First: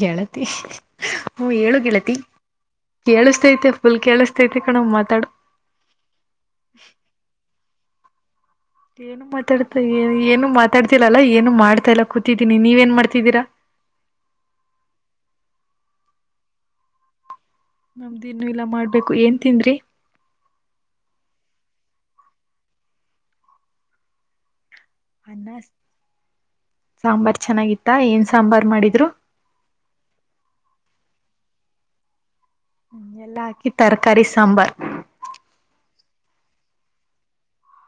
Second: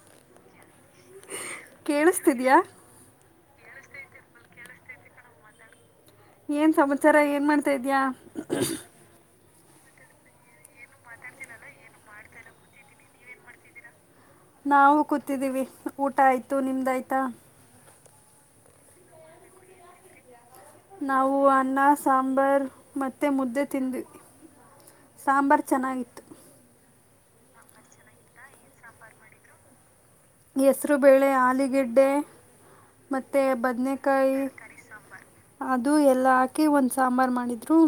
ಗೆಳತಿ ಹ ಹೇಳು ಗೆಳತಿ. ಕೇಳಿಸ್ತಿದ್ಯಾ ಕೇಳಿಸ್ತೈತೆ ಫುಲ್ ಕೇಳಿಸ್ತೈತೆ ಕಣ್ ಮಾತಾಡು. ಏನ್ ಸಮಾಚಾರ ಏನ್ ಮಾಡ್ತಾ ಇದ್ಯಾ. ಏನು ಮಾತಾಡ್ತಾ ಏನು ಮಾತಾಡ್ತಿಲ್ಲ ಏನು ಮಾಡ್ತಾ ಇಲ್ಲ ಕೂತಿದ್ದೀನಿ ನೀವ ಏನ್ ಮಾಡ್ತಿದ್ದೀರಾ. ನಾವು ಕೂತಿದ್ದೀವಿ ಊಟ ಆಯ್ತು ನಿಮ್ದ ಆಯ್ತಾ. ನಮ್ದ ಇನ್ನು ಇಲ್ಲ ಮಾಡಬೇಕು ಏನ ತಿಂದ್ರೀ. ನಾವು ಅನ್ನ ಸಾಂಬಾರ್ ಮತ್ತೆ ಮುದ್ದೆ ತಿಂದ್ವಿ. ಅನ್ನ ಸಾಂಬಾರ್ ಚೆನ್ನಾಗಿತ್ತು ಸಾಂಬಾರ್ ಚೆನ್ನಾಗಿತ್ತ ಏನ್ ಸಾಂಬಾರ್ ಮಾಡಿದ್ರು. ಹೆಸರು ಬೆೇಳೆ ಆಲಿಗೆಡ್ಡೆ ಮತ್ತೆ ಎಲ್ಲಾ ಹಾಕಿ ತರಕಾರಿ ಬದ್ನೇಕಾಯಿ ಸಾಂಬಾರ್ [unintelligible] ಅದು ಎಲ್ಲ ಹಾಕಿ ಒಂದ ಸಾಂಬಾರ್ ಮಾಡಿದ್ರು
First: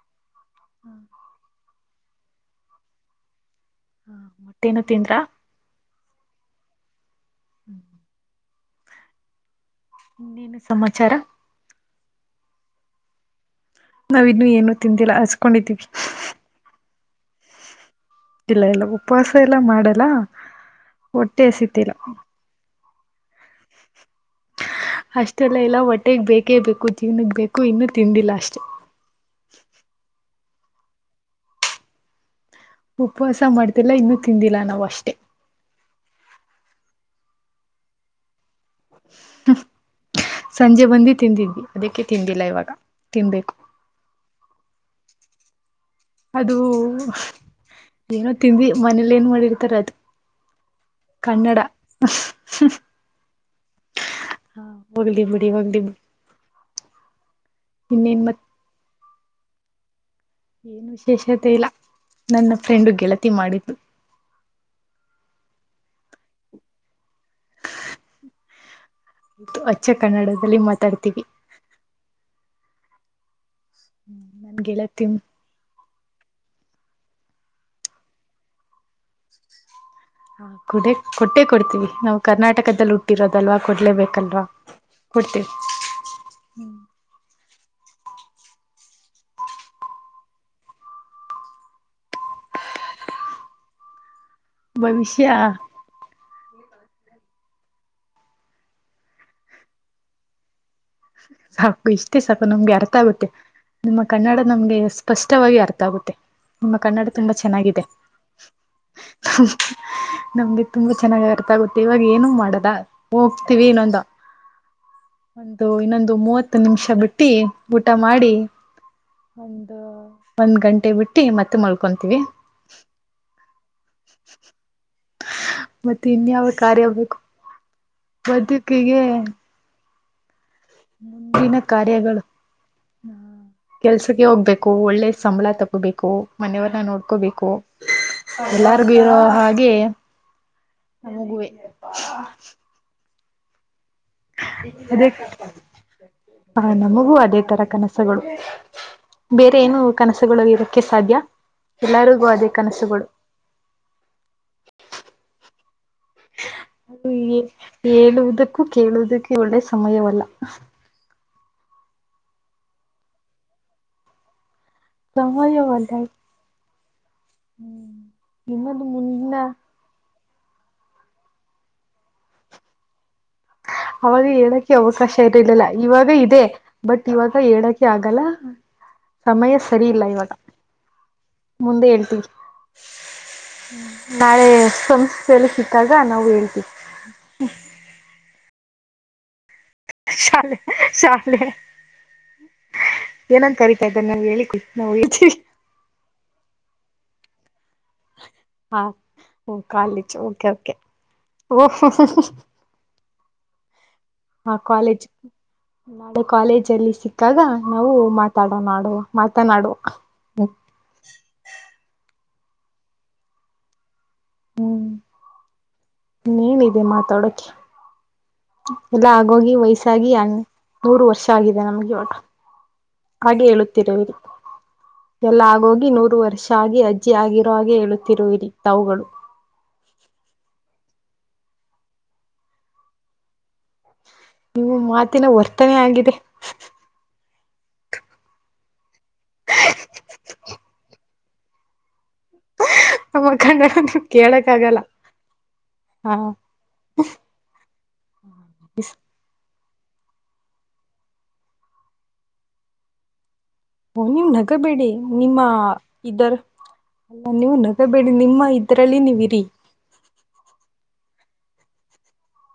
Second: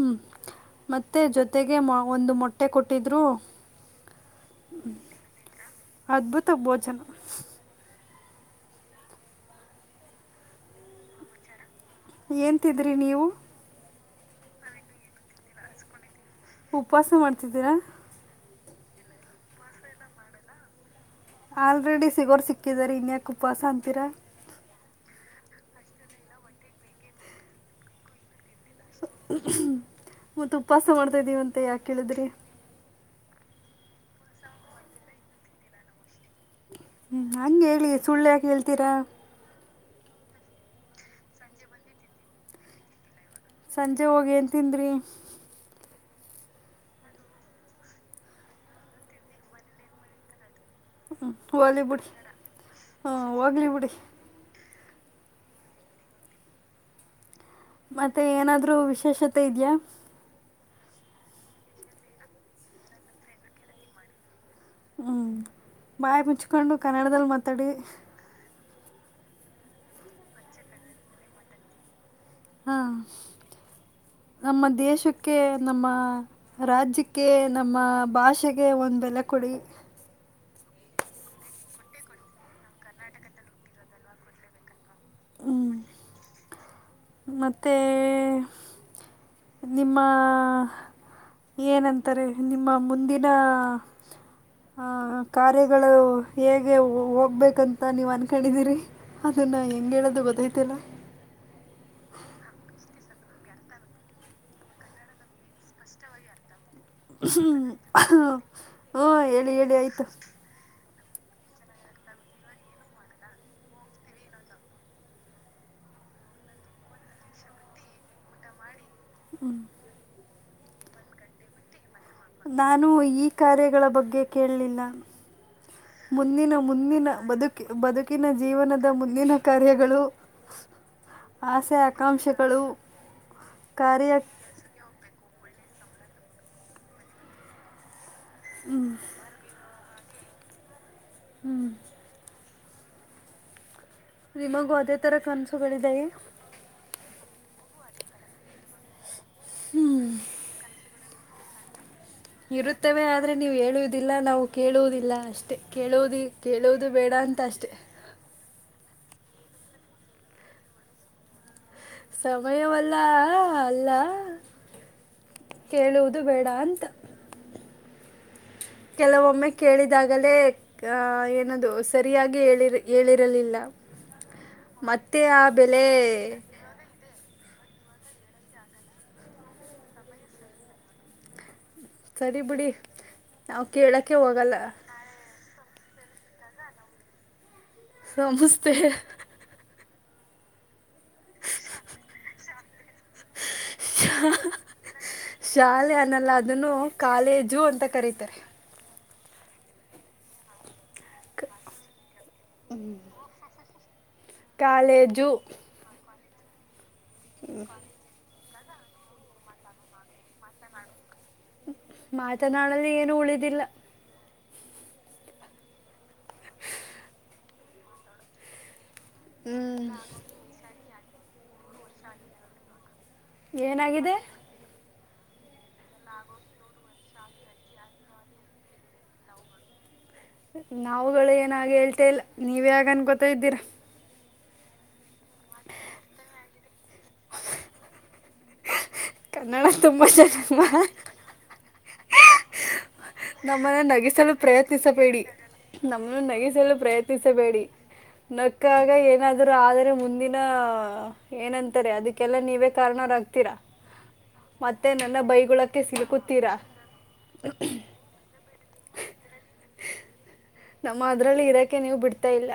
ಮತ್ತೆ ಜೊತೆಗ ಒಂದು ಮೊಟ್ಟೆ ಕೊಟ್ಟಿದ್ರು. ಹಾ ಮಟ್ಟೇನು ತಿಂದ್ರಾ. ಅದ್ಭುತ ಭೋಜನ. ಹ್ಮ. ಇನ್ನೇನು ಸಮಾಚಾರ. ಏನ ತಿಂದ್ರಿ ನೀವು. ನಾವ ಇನ್ನು ಏನು ತಿಂದಿಲ್ಲಾ ಹಚ್ಕೊಂಡಿದೀವಿ. ಉಪವಾಸ ಮಾಡ್ತಿದ್ದೀರಾ. ಇಲ್ಲ ಎಲ್ಲ ಉಪವಾಸ ಎಲ್ಲ ಮಾಡಲ್ಲ. ಹೊಟ್ಟೆ ಹಸಿತಿಲ್ಲ ಆಲ್ರೆಡಿ ಸಿಗೋರ ಸಿಕ್ಕಿದಾರ ಇನ್ಯಕ ಉಪವಾಸ ಅಂತೀರಾ. ಅಷ್ಟೆಲ್ಲ ಇಲ್ಲ ಹೊಟ್ಟೆಗ ಬೇಕೇ ಬೇಕು ಜೀವ್ನಗ ಬೇಕು ಇನ್ನೂ ತಿಂದಿಲ್ಲ ಅಷ್ಟೆ. ಮತ್ತ ಉಪವಾಸ ಮಾಡ್ತಾದೀವಂತ ಯಾಕ ಹೇಳಿದ್ರಿ. ಉಪವಾಸ ಮಾಡ್ತಿಲ್ಲ ಇನ್ನು ತಿಂದಿಲ್ಲ ನಾವ ಅಷ್ಟೇ. ಹ್ಮ ಹಂಗ ಹೇಳಿ ಸುಳ್ಳ ಯಾಕ ಹೇಳ್ತೀರಾ. ಸಂಜೆ ಬಂದು ತಿಂದಿದ್ವಿ ಅದಕ್ಕೆ ತಿಂದಿಲ್ಲ ಇವಾಗ ತಿನ್ಬೇಕು ಸಂಜೆ ಹೋಗಿ ಏನ್ ತಿಂದ್ರಿ ಅದು ಏನೋ ತಿಂದ್ವಿ ಮನೇಲಿ ಏನ್ ಮಾಡಿರ್ತಾರ ಅದು ಹ್ಮ ಕನ್ನಡ ಹೋಲಿಬಿಡು ಹ್ಮ್ಮ್ ಹೋಗ್ಲಿಬಿಡಿ ಹಾ ಹೋಗ್ಲಿ ಬಿಡಿ ಹೋಗ್ಲಿ ಬಿಡಿ ಇನ್ನೇನ್ ಮತ್ತೆ ಮತ್ ಏನಾದ್ರೂ ವಿಶೇಷತೆ ಇದ್ಯಾ ಏನ್ ವಿಶೇಷತೆ ಇಲ್ಲ ನನ್ನ ಫ್ರೆಂಡು ಗೆಳತಿ ಮಾಡಿದ್ದು ಹ್ಞೂ ಬಾಯಿ ಮುಚ್ಕೊಂಡು ಕನ್ನಡದಲ್ಲಿ ಮಾತಾಡಿ ಅಚ್ಚ ಕನ್ನಡದಲ್ಲಿ ಮಾತಾಡ್ತೀವಿ ಹಾ ನನ್ ನಮ್ಮ ಗೆಳತಿ ದೇಶಕ್ಕೆ ನಮ್ಮ ರಾಜ್ಯಕ್ಕೆ ನಮ್ಮ ಭಾಷೆಗೆ ಒಂದು ಬೆಲೆ ಕೊಡಿ ಹಾ ಕೊಡೆ ಕೊಟ್ಟೆ ಕೊಡ್ತೀವಿ ನಾವು ಕರ್ನಾಟಕದಲ್ಲಿ ಹುಟ್ಟಿರೋದಲ್ವಾ ಕೊಡ್ಲೇಬೇಕಲ್ವಾ ಕೊಡ್ತಿವಿ ಮತ್ತೆ ನಿಮ್ಮ ಏನಂತಾರೆ ನಿಮ್ಮ ಮುಂದಿನ ಆ ಭವಿಷ್ಯ ಕಾರ್ಯ ಗಳು ಹೇಗೆ ಹೋಗ್ಬೇಕಂತ ನೀವ್ ಅನ್ಕೊಂಡಿದಿರಿ ಅದನ್ನ ಹೆಂಗ ಹೇಳೋದು ಗೊತ್ತೈತಿಲ್ಲ ಸಾಕು ಇಷ್ಟೇ ಸಾಕು ನಮ್ಗೆ ಅರ್ಥ ಆಗುತ್ತೆ ನಿಮ್ಮ ಕನ್ನಡ ನಮ್ಗೆ ಸ್ಪಷ್ಟವಾಗಿ ಅರ್ಥ ಆಗುತ್ತೆ ನಿಮ್ಮ ಕನ್ನಡ ತುಂಬಾ ಚೆನ್ನಾಗಿದೆ ಹ್ಞೂ ಹೇಳಿ ಹೇಳಿ ಆಯಿತು ನಮ್ಗೆ ತುಂಬಾ ಚೆನ್ನಾಗ ಅರ್ಥಗುತ್ತೆ ಇವಾಗ ಏನು ಮಾಡೋದ ಹೋಗ್ತಿವಿ ಇನ್ನೊಂದು ದು ಇನ್ನೊಂದು ಮೂವತ್ತು ನಿಮಿಷ ಬಿಟ್ಟು ಊಟ ಮಾಡಿ ಒಂದು ಒಂದ್ ಗಂಟೆ ಬಿಟ್ಟು ಮತ್ತೆ ಮಳ್ಕೊಂತೀವಿ ನಾನು ಈ ಕಾರ್ಯಗಳ ಬಗ್ಗೆ ಕೇಳಲಿಲ್ಲ ಮತ್ತೆ ಇನ್ಯಾವ ಮುಂದಿನ ಕಾರ್ಯ ಮುಂದಿನ ಬೇಕು ಬದುಕಿ ಬದುಕಿನ ಜೀವನದ ಬದುಕಿಗೆ ಮುಂದಿನ ಕಾರ್ಯಗಳು ಮುಂದಿನ ಆಸೆ ಕಾರ್ಯಗಳು ಆಕಾಂಕ್ಷೆಗಳು ಕೆಲ್ಸಕ್ಕೆ ಕಾರ್ಯ ಹೋಗ್ಬೇಕು ಒಳ್ಳೆ ಸಂಬಳ ತಗೋ ಗೋಬೇಕು ಮನೆಯವರ್ನ್ನ ನೋಡ್ಕೋಬೇಕು ಎಲ್ಲಾರಿಗು ಇರೋ ಹಾಗೆ ನಂಗುವೆ ನಿಮಗು ಅದೇ ತರ ಕನಸುಗಳಿವೆಯೇ ಹಾ ನಮಗೂ ಅದೇ ತರ ಕನಸುಗಳು ಬೇರೆ ಏನು ಕನಸುಗಳು ಇರಕ್ಕೆ ಸಾಧ್ಯ ಎಲ್ಲರಿಗೂ ಅ ಇರುತ್ತವೆ ಆದ್ರರೆ ನೀವು ಹೇಳುವುದಿಲ್ಲ ನಾವು ಕೇಳುವುದಿಲ್ಲ ಅಷ್ಟೇ ಕೇಳುವುದಿ ಅದು ಹೇಳುವುದಕ್ಕೂ ಕೇಳುವುದಕ್ಕೆ ಒಳ್ಳೆ ಸಮಯವಲ್ಲ ಸಮಯವಲ್ಲ ಅಲ್ಲ ಕೇಳುವುದು ಬೇಡ ಅಂತ ಹ್ಮ್ ಕೆಲವೊಮ್ಮೆ ಕೇಳಿದಾಗಲೇ ಏನದು ಸರಿಯಾಗಿ ಹೇಳಿ ಹೇಳಿರಲಿಲ್ಲ ಅವಾಗ ಹೇಳಕ್ಕೆ ಅವಕಾಶ ಮತ್ತೆ ಆ ಇರಲಿಲ್ಲ ಬೆಲೆ ಇವಾಗ ಇದೆ ಬಟ್ ಇವಾಗ ಹೇಳಕೆ ಆಗಲ್ಲ ಸಮಯ ಸರಿ ಇಲ್ಲ ಇವಾಗ ಮುಂದೆ ಹೇಳ್ತೀವಿ ಸರಿ ಬಿಡಿ ನಾವು ಕೇಳೋಕ್ಕೆ ನಾಳೆ ಹೋಗಲ್ಲ ಸಲಸಿದಾಗ ನಾವು ಹೇಳ್ತಿವಿ ಸಮಸ್ತೆ ಹೆ ಶಾಲ ಶ ಏನಂಗ ಕರಿತಾಯ್ತಾರೆ ನಮಗೆ ಶಾ- ಹೇಳಿಕೊಡಿ ನಾ ಹೇಳ್ತಿವಿ ಶಾಲೆ ಅನ್ನಲ್ಲ ಅದನ್ನು ಕಾಲೇಜು ಅಂತ ಕರೀತಾರೆ ಹಾ ಕಾಲೇಜು ಓಕೆ ಓಕೆ ಓ ಆ ಕಾಲೇಜ್ ಕಾಲೇಜು ನಾಳೆ ಕಾಲೇಜ ಅಲ್ಲಿ ಸಿಕ್ಕಾಗ ನಾವು ಮಾತಾಡೋ ನಾಡೋ ಮಾತನಾಡುವ ಮಾತನಾಡಲು ಏನು ಉಳಿದಿಲ್ಲ ಹ್ಮ್ ಇನ್ನೇಏನಿದೆ ಮಾತಾಡಕೆ ಎಲ್ಲ ಆಗೋಗಿ ಹ್ಮ್ ವಯಸ್ಸಾಗಿಣ ನೂರು ವರ್ಷ ಆಗಿದೆ ನಮ್ಗೆ ಹಾಗೆ ಹೇಳುತ್ತಿರ ಏನಾಗಿದೆ ಎಲ್ಲ ಆಗೋಗಿ ನೂರು ವರ್ಷ ಆಗಿ ಅಜ್ಜಿಗಿರೋ ಹಾಗೆ ಹೇಳುತ್ತಿರುವಿರಿ ತಾವುಗಳು ನಾವುಗಳು ಏನ ಹಾಗೆ ಹೇಳ್ತೆೇ ಇಲ್ಲ ನೀವೇ ಹಾಗೆ ಅನ್ಕೋತಾ ಇದ್ದೀರಾ ನಿಮ್ಮ ಮಾತಿನ ವರ್ತನೆ ಆಗಿದೆ ಕನ್ನಡ ತುಂಬಾ ಚೆನ್ನಾಗಿ ಮಾತಾಡ್ತಾ ನಮ್ಮ ನಮ್ಮನ್ನು ಕನ್ನಡ ನಗಿಸಲು ಕೇಳಕ್ ಆಗಲ್ಲ ಪ್ರಯತ್ನಿಸಬೇಡಿ ಹ ನಮ್ಮನ್ನು ನಗಿಸಲು ಪ್ರಯತ್ನಿಸಬೇಡಿ ನಕ್ಕಾಗ ಏನಾದರೂ ಆದರೆ ಮುಂದಿನ ಏನಂತಾರೆ ಅದಕ್ಕೆಲ್ಲಾ ನೀವೇ ಕಾರಣರಾಗ್ತೀರಾ ಓ ನೀವು್ ನಗಬೇಡಿ ಮತ್ತೆ ನನ್ನ ನಿಮ್ಮ ಬೈಗುಳಕ್ಕೆ ಇದರ್ ಸಿಲುಕುತ್ತೀರಾ ನೀವು್ ನಗಬೇಡಿ ಬೇಡಿ ನಿಮ್ಮ ಇದ್ರಲ್ಲಿ ನೀವು ಇರಿ ನಮ್ಮ ಅದ್ರಲ್ಲಿ ಇರಾಕೆ ನೀವು ಬಿಡ್ತಾ ಇಲ್ಲ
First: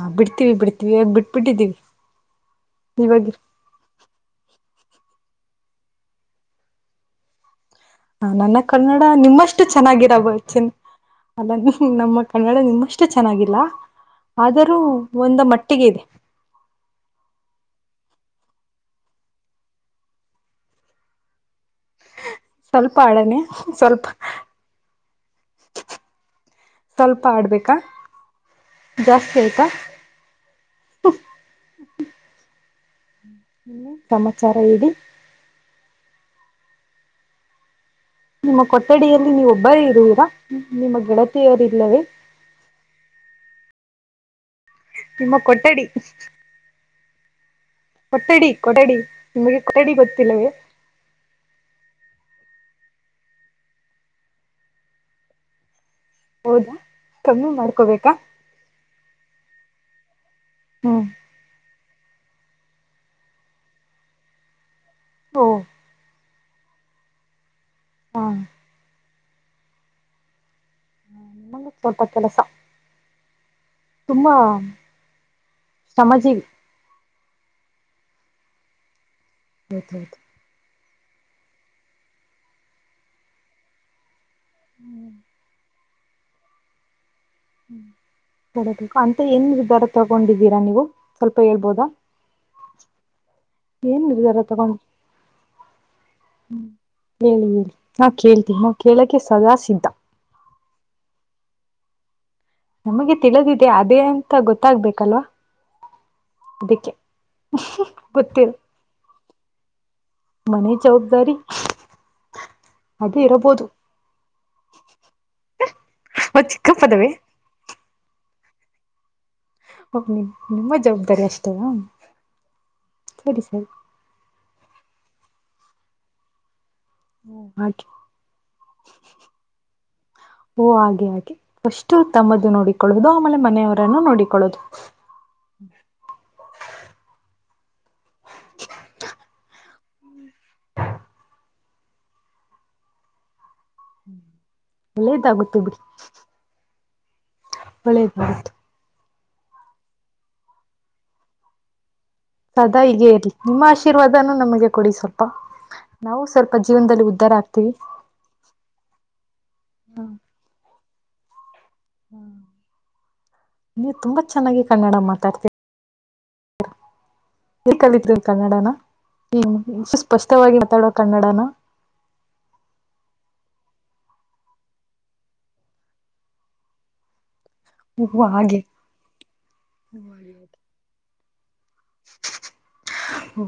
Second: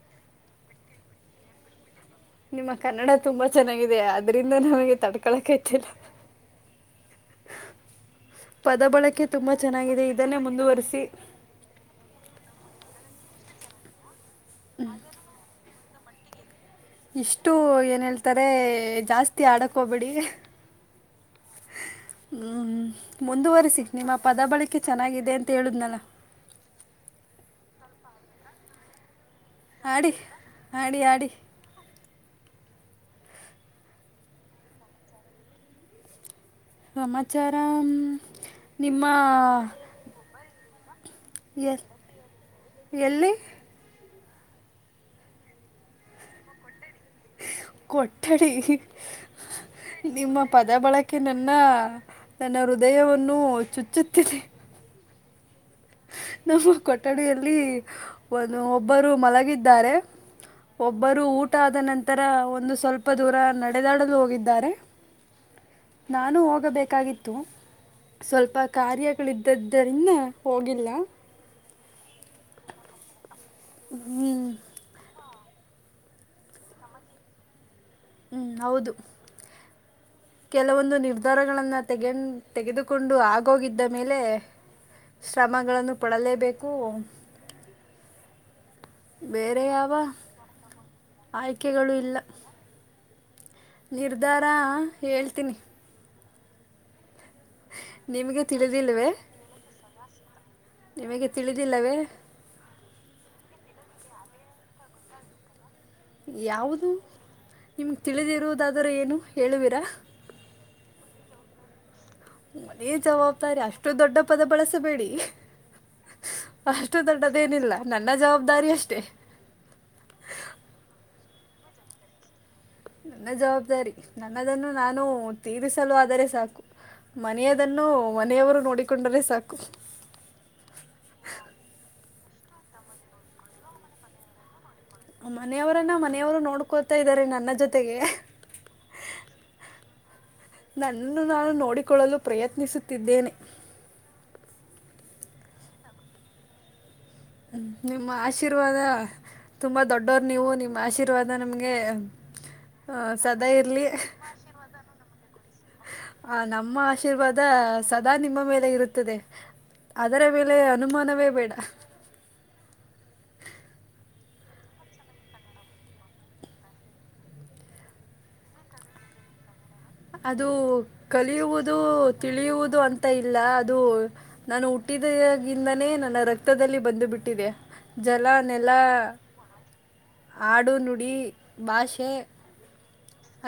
ಹಾ ಬಿಡ್ತೀವಿ ಬಿಡ್ತೀವಿ ಇವಾಗ ಬಿಟ್ಬಿಟ್ಟಿದ್ದೀವಿ ನಿಮ್ಮ ಕನ್ನಡ ಇವಾಗ ತುಂಬಾ ಚೆನ್ನಾಗಿದೆ ಅದ್ರಿಂದ ನಮಗೆ ತಡ್ಕೊಳಕ ಆಗ್ತಿಲ್ಲ ಹ ನನ್ನ ಕನ್ನಡ ನಿಮ್ಮಷ್ಟು ಚೆನ್ನಾಗಿದೆ ಚೆನ್ನಾಗಿರಲ ಇದನ್ನೇ ಚಿನ್ ಮುಂದುವರಿಸಿ ಅಲ್ಲ ನಿಮ್ಮ ನಮ್ಮ ಕನ್ನಡ ನಿಮ್ಮಷ್ಟು ಚೆನ್ನಾಗಿಲ್ಲ ಆದರೂ ಒಂದ ಮಟ್ಟಿಗೆ ಇದೆ ಇಷ್ಟು ಏನ ಹೇಳ್ತಾರೆ ಜಾಸ್ತಿ ಆಡಕ್ಕ ಹೋಗ್ಬೇಡಿ ಹ್ಮ್ ಸ್ವಲ್ಪ ಆಡನೆ ಮುಂದುವರಿಸಿ ಸ್ವಲ್ಪ ನಿಮ್ಮ ಪದ ಬಳಕೆ ಚೆನ್ನಾಗಿದೆ ಅಂತ ಹೇಳುದ್ನಲ್ಲ ಸ್ವಲ್ಪ ಆಡ್ಬೇಕಾ, ಜಾಸ್ತಿ ಆಯತ ಆಡಿ ಆಡಿ ಆಡಿ ಹ್ಮ ಸಮಾಚಾರ ಹೇಳಿ ಸಮಾಚಾರ ಹ್ಮ್ ನಿಮ್ಮ ಕೊಠಡಿಯಲ್ಲಿ ನೀವು ಒಬ್ಬರೆ ಇರುವೀರಾ ನಿಮ್ಮ ಗೆಳತಿಯರು ಎಲ್ ಇಲ್ಲವೇ ಎಲ್ಲಿ ನಿಮ್ಮ ಕೊಠಡಿ ಕೊಠಡಿ ಕೊಠಡಿ ನಿಮಗೆ ಕೊಠಡಿ ನಿಮ್ಮ ಗೊತ್ತಿಲ್ಲವೇ ಪದ ಬಳಕೆ ಕ್ಕೆ ನನ್ನ ನನ್ನ ಹೃದಯವನ್ನು ಚುಚ್ಚುತ್ತಿದೆ ನಮ್ಮ ಹೌದಾ ಕಮ್ಮಿ ಕೊಠಡಿಯಲ್ಲಿ ಮಾಡ್ಕೋಬೇಕಾ ಒಂದು ಒಬ್ಬರು ಮಲಗಿದ್ದಾರೆ ಹ್ಮ್ ಒಬ್ಬರು ಊಟ ಆದ ನಂತ ತರ ಒಂದು ಸ್ವಲ್ಪ ದೂರ ನಡೆದಾಡಲು ಹೋಗಿದ್ದಾರೆ ಓ ನಾನು ಹೋಗಬೇಕಾಗಿತ್ತು ಹ ಸ್ವಲ್ಪ ಕಾರ್ಯಗಳಿದ್ದದ ರಿಂದ ಹೋಗಿಲ್ಲ ನಿಮಂಗ ಸ್ವಲ್ಪ ಕೆಲಸ ತುಂಬಾ ಹ್ಮ್, ಶ್ರಮ ಜೀವಿ ಹೂ ಹೌದು ಹೌದ ಹೌದು ಕೆಲವೊಂದು ನಿರ್ಧಾರಗಳನ್ನು ತೆಗೆನ್ದ ತೆಗೆದುಕೊಂಡು ಆಗೋಗಿದ್ದ ಮೇಲೆ ಶ್ರಮಗಳನ್ನು ಪಡಲೇಬೇಕು ಬೇಕ ಅಂತ ಏನ್ ಬೇರೆ ನಿರ್ಧಾರ ಯಾವ ತಗೊಂಡಿದ್ದೀರಾ ನೀವು ಸ್ವಲ್ಪ ಹೇಳ್ಬೋದಾ [inaudible] ಆಯ್ಕೆಗಳು ಇಲ್ಲ ನಿರ್ಧಾರ ಹೇಳ್ತೀನಿ ಹ್ಮ ಹೇಳಿ ಹೇಳಿ ನಾ ನಿಮಗೆ ಕೇಳ್ತೀನಿ ನಾ ತಿಳಿದಿಲ್ಲವೇ ಕೇಳಕ್ಕೆ ಸದಾ ಸಿದ್ಧ ನಿಮಗೆ ತಿಳಿದಿಲ್ಲವೇ ನಮಗೆ ತಿಳಿದಿದೆ ಅದೇ ಅಂತ ಗೊತ್ತಾಗ್ಬೇಕಲ್ವಾ ಯಾವುದು ಅದಕ್ಕೆ ಹ್ನು ಗೊತ್ತಿಲ್ಲ ಅಂದರೆ ಏನು ಹೇಳುವೀರಾ ಮನೆ ಜವಾಬ್ದಾರಿ ಮನೆ ಅದೇ ಜವಾಬ್ದಾರಿ ಇರಬಹುದು ಅಷ್ಟು ದೊಡ್ಡ ಪದ ಬಳಸಬೇಡಿ ಚಿಕ್ಕ ಅಷ್ಟು ಪದವೇ ದೊಡ್ಡ ದೆನಿಲ್ಲ ನನ್ನ ಜವಾಬ್ದಾರಿ ಅಷ್ಟೇ. ಓ ಓ ನಿಮ್ಮ ಜವಾಬ್ದಾರಿ ಅಷ್ಟೇನಾ ನನ್ನ ಜವಾಬ್ದಾರಿ ನನ್ನದನ್ನು ನಾನು ತೀರಿಸಲು ಆದರೆ ಸಾಕು ಹಾಗೆ ಮನೆಯದನ್ನು ಮನೆಯವರು ನೋಡಿಕೊಂಡರೆ ಸಾಕು ಓ ಹಾಗೆ ಹಾಗೆ ಪಸ್ಟು ತಮ್ಮದು ನೋಡಿಕೊಳ್ಳೋದು ಆಮೇಲೆ ಮನೆಯವರನ್ನು ನೋಡಿಕೊಳ್ಳೋದು ಮನೆಯವರನ್ನು ಮನೆಯವರು ನೋಡ್ಕೊಳ್ತಾ ಇದಾರೆ ನನ್ನ ಜೊತೆಗೆ ಹ್ನ್ಮ್ ನನ್ನನ್ನು ನಾನು ನೋಡಿಕೊಳ್ಳಲು ಪ್ರಯತ್ನಿಸುತ್ತಿದ್ದೇನೆ. ಒಳ್ಳೇದಾಗುತ್ತೆ ಬಿಡಿ ನಿಮ್ಮ ಒಳ್ಳೇದಾಗುತ್ತೆ ಆಶೀರ್ವಾದ ತುಂಬ ದೊಡ್ಡವರು ನೀವು ನಿಮ್ಮ ಆಶೀರ್ವಾದ ನಮಗೆ ಸದಾ ಆ, ಹೀಗೇ ಇರ್ಲಿ ಸದಾ ನಿಮ್ಮ ಇರಲಿ ಆಶೀರ್ವಾದನು ನಮಗೆ ಕೊಡಿ ಸ್ವಲ್ಪ ನಾವು ಸ್ವಲ್ಪ ನಮ್ಮ ಜೀವನದಲ್ಲಿ ಉದ್ಧಾರ ಆಶೀರ್ವಾದ ಆಗ್ತಿವಿ ಸದಾ ನಿಮ್ಮ ಮೇಲೆ ಇರುತ್ತದೆ ಅದರ ಮೇಲೆ ಅನುಮಾನವೇ ಬೇಡ ನೀವು ತುಂಬಾ ಚೆನ್ನಾಗಿ ಕನ್ನಡ ಮಾತಾಡ್ತೀರ ಎಲ್ಲಿ ಕಲತ್ರಿ ಕನ್ನಡನಾ ಹ್ಮ್ ಇಷ್ಟು ಸ್ಪಷ್ಟವಾಗಿ ಮಾತಾಡುವ ಕನ್ನಡನ ಕಲಿಯುವುದು ಅದು ತಿಳಿಯುವುದು ಅಂತ ಇಲ್ಲ ಅದು ನಾನು ಹುಟ್ಟಿದಾಗಿಂದಾನೆ ನನ್ನ ರಕ್ತದಲ್ಲಿ ಬಂದು ಬಿಟ್ಟಿದೆ ಓ ಜಲ ಹಾಗೆ ಹಾಡು ನುಡಿ ಭಾಷೆ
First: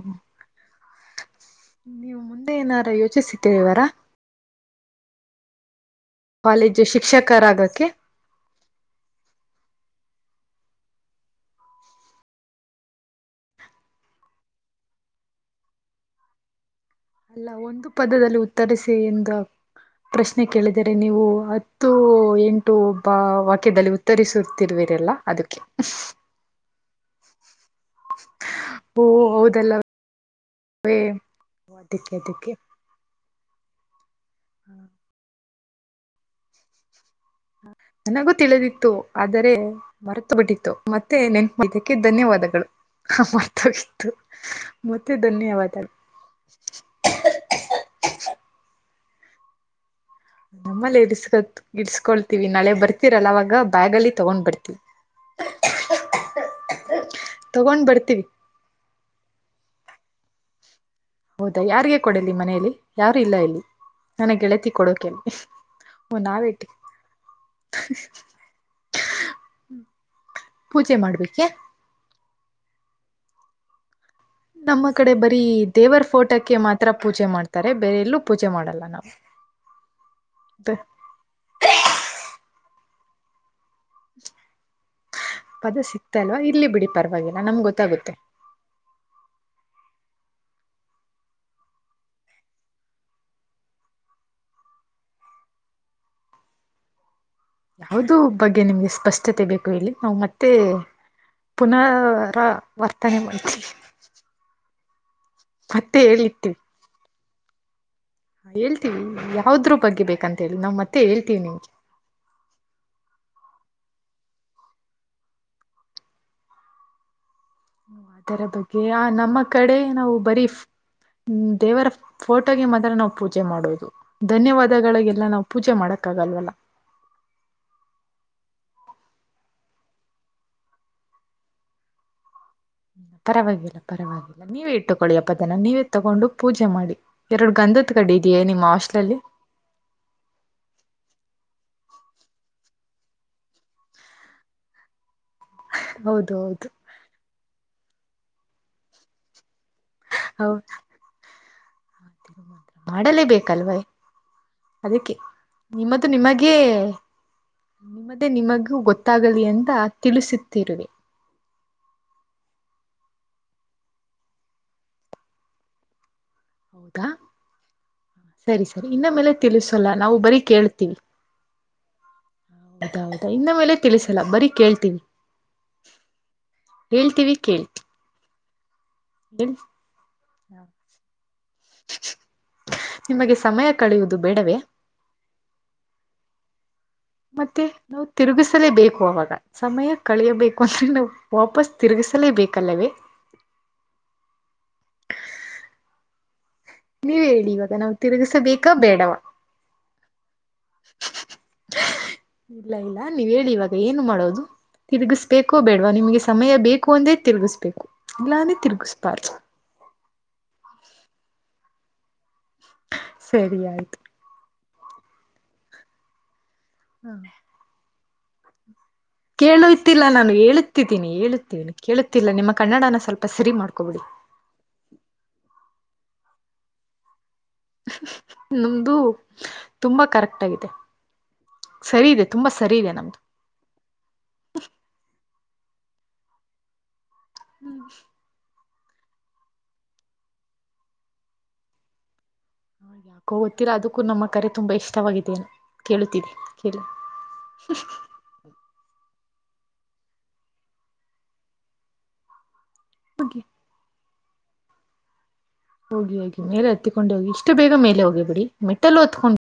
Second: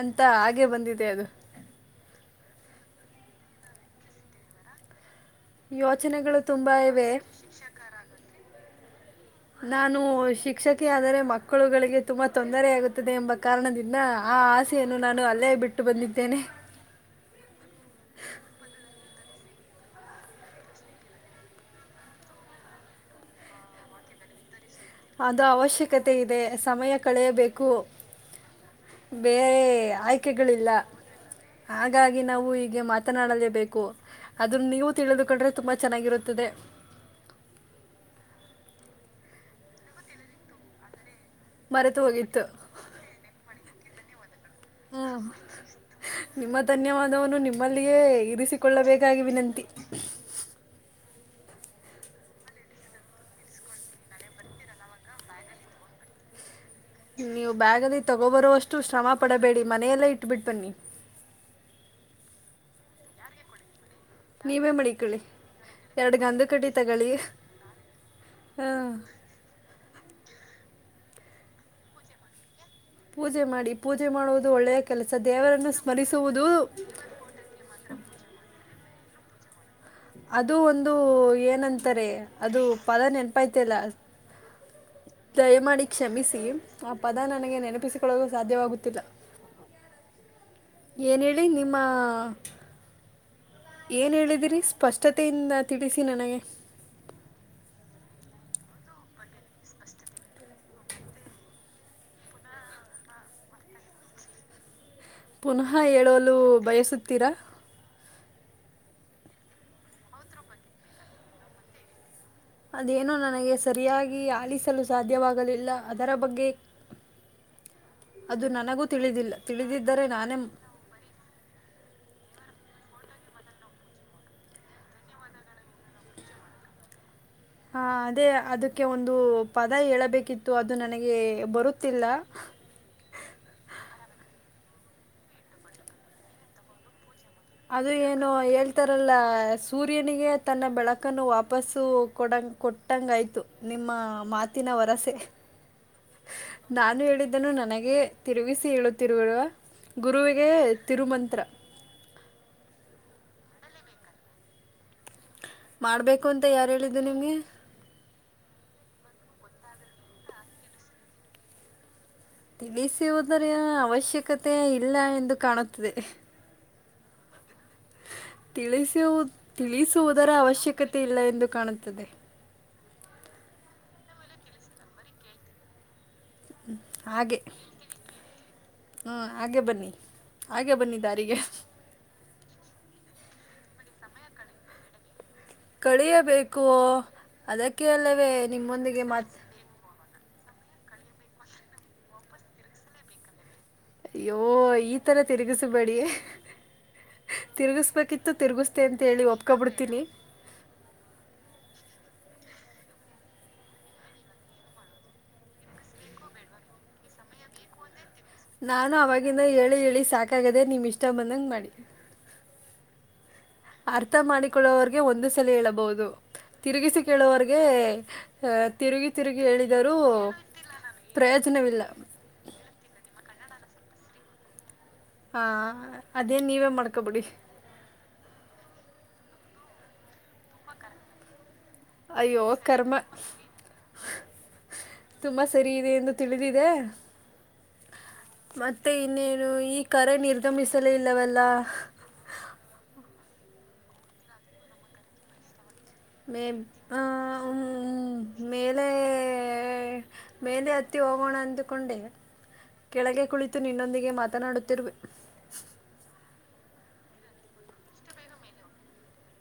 ಅಂತ ಹಾಗೆ ಬಂದಿದೆ ಅದು ನೀವು ಮುಂದೆ ಏನಾರು ಯೋಚಿಸಿದ್ದೀರಿವರಾ ಯೋಚನೆಗಳು ತುಂಬ ಇವೆ ತರಾಗಕ್ಕೆ ನಾನು ಶಿಕ್ಷಕಿಯ ಆದರೆ ಮಕ್ಕಳುಗಳಿಗೆ ತುಂಬಾ ತೊಂದರೆಯಾಗುತ್ತದೆ ಎಂಬ ಕಾರಣದಿಂದ ನ್ನ ಆ ಆಸೆಯನ್ನು ನಾನು ಅಲ್ಲೇ ಬಿಟ್ಟು ಬಂದಿದ್ದೇನೆ ಅಲ್ಲ ಒಂದು ಪದದಲ್ಲಿ ಉತ್ತರಿಸಿ ಎಂದ ಪ್ರಶ್ನೆ ಕೇಳಿದರೆ ನೀವು ಹತ್ತು ಎಂಟು ಪಾ ವಾಕ್ಯದಲ್ಲಿ ಉತ್ತರಿಸ್ ತಿರ್ರುವರೆಲ್ಲ ಅದಕ್ಕೆ ದೇ ಸಮಯ ಕಳೆಯಬೇಕು ಓ ಬೇರೆ ಹೌದಲ್ಲವೇ ಆಯ್ಕೆಗಳಿಲ್ಲ ಅದಕ್ಕೆ ಹಾಗಾಗಿ ನಾವು ಅದಕ್ಕೆ ಈಗೆ ಮತ್ ಮಾತನಾಡಲೇಬೇಕು ಅದನ್ನ ನೀವು ತಿಳಿದುಕೊಂಡ್ರೆ ತುಂಬಾ ಚೆನ್ನಾಗಿರುತ್ತದೆ ನನಗೂ ತಿಳಿದಿತ್ತು ಆದರೆ ಮರೆತ ಬಿಟ್ಟಿತ್ತು ಮತ್ತೆ ನೆನ್ ಇದಕ್ಕೆ ಮರೆತು ಹೋಗಿತ್ತು ಧನ್ಯವಾದಗಳು ಮಾರ್ತಾಗಿತು ಮತ್ತೆ ಹ್ಮ್. ಧನ್ಯವಾದಗಳು ನಿಮ್ಮ ಧನ್ಯವಾದವನು ನಿಮ್ಮಲ್ಲಿಯೇ ಇರಿಸಿಕೊಳ್ಳಬೇಕಾಗಿ ವಿನಂತಿ ನಮ್ಮಲ್ಲಿ ಇರ್ಸ್ಕ ಇಡಸ್ಕೊಳ್ತೀವಿ ನಳೆ ಬರ್ತತಿರಲ್ಲ ಅವಾಗ ಬ್ಯಾಗಲ್ಲಿ ತಗೊಂಡ್ ಬರ್ತಿವಿ ಆ [inaudible] [inaudible] ನೀವು ತಗೊಂಡ್ ಬ್ಯಾಗಲ್ಲಿ ಬರ್ತೀವಿ ತಗೋ ಬರೋಷ್ಟು ಶ್ರಮ ಪಡಬೇಡಿ ಮನೆಯಲ್ಲೇ ಇಟ್ಬಿಟ್ಟ ಬನ್ನಿ. ಹೌದಾ ಯಾರಿಗೆ ಕೊಡಲಿ ಮನೇಲಿ ಯಾರು ಇಲ್ಲ ಇಲ್ಲಿ ನನಗ್ ಗೆಳೆತಿ ನೀವೇ ಕೊಡೋಕೆ ಮಡಿಕೊಳ್ಳಿ ಅಲ್ಲಿ. ಎರಡು ಗಂಧದ ಕಡ್ಡಿ ತಗಳಿ ಹ್ಮ. ಪೂಜೆ ಮಾಡ್ಬೇಕೆ. ಪೂಜೆ ಮಾಡಿ ಪೂಜೆ ಮಾಡೋದು. ಒಳ್ಳೆಯ ನಮ್ಮ ಕಡೆ ಕೆಲಸ ಬರೀ ದೇವರನ್ನು ದೇವರ ಸ್ಮರಿಸುವುದು ಫೋಟಕ್ಕೆ ಮಾತ್ರ ಪೂಜೆ ಮಾಡ್ತಾರೆ ಬೇರೆ ಎಲ್ಲೂ ಪೂಜೆ ಮಾಡಲ್ಲ ನಾವು. ಅದು ಒಂದು ಏನಂತಾರೆ ಅದು ಪದ ನೆನಪ ಐತಿಲ್ಲ. ಪದ ದಯಮಾಡಿ ಸಿಕ್ತಲ್ವಾ ಕ್ಷಮಿಸಿ ಇಲ್ಲಿ ಬಿಡಿ ಆ ಪದ ಪರವಾಗಿಲ್ಲ ನನಗೆ ನಮ್ಗೆ ಗೊತ್ತಾಗುತ್ತೆ ನೆನಪಿಸಿಕೊಳ್ಳೋದು. ಸಾಧ್ಯವಾಗುತ್ತಿಲ್ಲ. ಏನ್ ಹೇಳಿ ನಿಮ್ಮ ಏನು ಹೇಳಿದಿರಿ ಸ್ಪಷ್ಟತೆಯಿಂದ ತಿಳಿಸಿ ನನಗೆ. ಯಾವುದರ ಬಗ್ಗೆ ನಿಮ್ಗೆ ಸ್ಪಷ್ಟತೆ ಬೇಕು ಹೇಳಿ ನಾವು ಮತ್ತೆ. ಪುನರ ವರ್ತನೆ ಮಾಡಿತೀನಿ. ಪುನಃ ಹೇಳಲು ಹೇಳಿರ್ತೀವಿ ಬಯಸುತ್ತೀರಾ. ಹೇಳ್ತೀವಿ ಯಾವುದ್ರ್ ಬಗ್ಗೆ ಬೇಕಂತ ಹೇಳಿ ನಾವ್ ಮತ್ತೆ ಹೇಳ್ತೀವಿ ನಿಮ್ಗೆ. ಅದೇನೂ ನನಗೆ ಸರಿಯಾಗಿ ಆಲಿಸಲು ಸಾಧ್ಯವಾಗಲಿಲ್ಲ ಅದರ ಬಗ್ಗೆ. ಅದು ನನಗೂ ಯ ತಿಳಿದಿಲ್ಲ ನಮ್ಮ ಕಡೆ ತಿಳಿದಿದ್ದರೆ ನಾವು ನಾನೇ ಬರೀ. ಹ್ಮ ದೇವರ ಫೋಟೋಗೆ ಮಾತ್ರ ನಾವು ಪೂಜೆ ಮಾಡೋುದು. ಧನ್ಯವಾದಗಳಿಗೆಲ್ಲ ನಾವು ಪೂಜೆ ಮಾಡಕ್ಕ ಆಗಲ್ವಲ್ಲ. ಹಾ ಅದೇ ಅದಕ್ಕೆ ಒಂದು ಪದ ಹೇಳಬೇಕಿತ್ತು ಅದು ನನಗೆ ಬರುತ್ತಿಲ್ಲ. ಪರವಾಗಿಲ್ಲ ಪರವಾಗಿಲ್ಲ ನೀವೇ ಇಟ್ಟುಕೊಳ್ಳಿ ಆ ಪದನ ನೀವೇ ತಗೊಂಡು ಪೂಜೆ ಮಾಡಿ. ಎರಡು ಅದು ಗಂಧತ್ ಕಡ್ಡಿ ಏನು ಇದೆಯೇ ನಿಮ್ಮ ಹಾಸ್ಟೆಲ್ ಹೇಳ್ತಾರಲ್ಲ ಅಲ್ಲಿ. ಸೂರ್ಯನಿಗೆ ತನ್ನ ಬೆಳಕನ್ನು ವಾಪಸ್ಸು ಕೊಡಂಗ ಕೊಟ್ಟಂಗಾಯ್ತು ನಿಮ್ಮ ಮಾತು. ಮಾತಿನ ವರಸೆ. ಹೌದು ಹೌದು. ನಾನು ಹೇಳಿದ್ದನ್ನು ನನಗೆ ತಿರುಗಿಸಿ ಹೇಳುತ್ತಿರುವಿರಾ ಗುರುವಿಗೆ ತಿರುಮಂತ್ರ. ಮಾಡಲೇ ಬೇಕಲ್ವೇ ಅದಕ್ಕೆ. ನಿಮ್ಮದು ಮಾಡಬೇಕು ಅಂತ ನಿಮಗೇ. ಯಾರು ಹೇಳಿದ್ದು ನಿಮಗೆ ನಿಮ್ಮದೇ ನಿಮಗೂ ಗೊತ್ತಾಗಲಿ ಅಂತ ತಿಳಿಸುತ್ತಿರುವೆ. ತಿಳಿಸುವುದರ ಅವಶ್ಯಕತೆ ಇಲ್ಲ ಎಂದು ಕಾಣುತ್ತದೆ. ಹೌದಾ ಸರಿ ಸರಿ ತಿಳಿಸು ಇನ್ನ್ ಮೇಲೆ ತಿಳಿಸಲ್ಲ ನಾವು ತಿಳಿಸುವುದರ ಬರೀ ಕೇಳ್ತೀವಿ. ಅವಶ್ಯಕತೆ ಇಲ್ಲ ಎಂದು ಕಾಣುತ್ತದೆ. ಹೌದಾ ಹೌದಾ ಇನ್ನ ಮೇಲೆ ತಿಳಿಸಲ್ಲ ಬರೀ ಕೇಳ್ತೀವಿ. ಹ್ಮ ಹೇಳ್ತೀವಿ ಹಾಗೆ. ಕೇಳ್ತೀವಿ ಹ್ಮ್ ಹಾಗೆ ಬನ್ನಿ ಹಾಗೆ ಬನ್ನಿ ದಾರಿಗೆ. ನಿಮಗೆ ಸಮಯ ಕಳಿಯುವುದು ಬೇಡವೇ. ಕಳೆಯಬೇಕು. ಮತ್ತೆ ಅದಕ್ಕೆ ನಾವು ಅಲ್ಲವೇ ತಿರುಗಿಸಲೇಬೇಕು ನಿಮ್ಮೊಂದಿಗೆ ಅವಾಗ. ಮಾತು ಸಮಯ ಕಳಿಯಬೇಕು ಅಂದ್ರೆ ನಾವು ವಾಪಸ್ ತಿರುಗಿಸಲೇಬೇಕಲ್ಲವೇ. ಐಯೋ ಈ ತರ ತಿರುಗಿಸಬೇಡಿ. ನೀವ ಹೇಳಿ ಇವಾಗ ನಾವು ತಿರುಗಿಸ್ಬೇಕಿತ್ತು ತಿರುಗಿಸಬೇಕಾ ತಿರ್ಗುಸದೇ ಅಂತ ಬೇಡವಾ ಹೇಳಿ ಒಪ್ಪಕೊ ಬಿಡ್ತೀನಿ. ಇಲ್ಲ ಇಲ್ಲ ನೀವ್ ಹೇಳಿ ಇವಾಗ ಏನು ಮಾಡೋದು. ತಿರುಗಿಸ್ಬೇಕೋ ಬೇಡವಾ ನಿಮಗೆ ಸಮಯ ಬೇಕು ಅಂದ್ರೇ ತಿರುಗಿಸ್ಬೇಕು. ಇಲ್ಲಾಂದ್ರೆ ನಾನು ತಿರುಗಿಸ್ಬಾರ್ದು ಅವವಾಗಿಂದ ಹೇಳಿ ಹೇಳಿ ಸಾಕಾಗದೆ ನಿಮ್ಮ್ ಇಷ್ಟ ಬಂದಂಗೆ ಮಾಡಿ. ಸರಿ ಆಯ್ತು ಅರ್ಥ ಮಾಡಿಕೊಳ್ಳುವವರಿಗೆ ಒಂದು ಸಲ ಹೇಳಬಹುದು ತಿರುಗಿಸಿ ಹ ಕೇಳುವರಗೆ ತಿರುಗಿ ತಿರುಗಿ ಹೇಳಿದರೂ ಕೇಳುತ್ತಿಲ್ಲ ನಾನು ಹೇಳುತ್ತಿದ್ದೀನಿ ಹೇಳುತ್ತೇನಿ ಪ್ರಯೋಜನವಿಲ್ಲ ಕೇಳುತ್ತಿಲ್ಲ ನಿಮ್ಮ ಕನ್ನಡನ ಸ್ವಲ್ಪ ಸರಿ ಮಾಡ್ಕೊಬಿಡಿ ಹ ಅದೇ ನೀವೇ ಮಾಡ್ಕೊಬಿಡಿ ನಮ್ದು ತುಂಬಾ ಕರೆಕ್ಟ್ ಆಗಿದೆ ಸರಿ ಇದೆ ತುಂಬಾ ಸರಿ ಇದೆ ನಮ್ದು ತುಂಬಾ ಸರಿ ಇದೆ ಎಂದು ತಿಳಿದಿದೆ ಹ್ಮ ಮತ್ತೆ ಇನ್ನೇನು ಈ ಕರೆ ನಿರ್ಗಮಿಸಲೇ ಇಲ್ಲವಲ್ಲ ಕೋತ್ತೀರಾ ಅದಕ್ಕೂ ನಮ್ಮ ಕರೆ ತುಂಬಾ ಇಷ್ಟವಾಗಿದ್ದೇನೆ ಮೇ ಹಾ ಹಾ ಹೂ ಹೂ ಮೇಲೆ ಹತ್ತಿ ಹೋಗೋಣ ಅಂದುಕೊಂಡೆ ಕೆಳಗೆ ಹೋಗಿ ಕುಳಿತು ನಿನ್ನೊಂದಿಗೆ ಮಾತನಾಡುತ್ತಿರುವೆ ಹೋಗಿ ಹೋಗಿ ಮೇಲೆ ಹತ್ತಿಕೊಂಡು ಹೋಗಿ ಇಷ್ಟು ಬೇಗ ಮೇಲೆ ಹೋಗಿದಿರಿ ಮೆಟಲ್ ಹತ್ಕೊಂಡು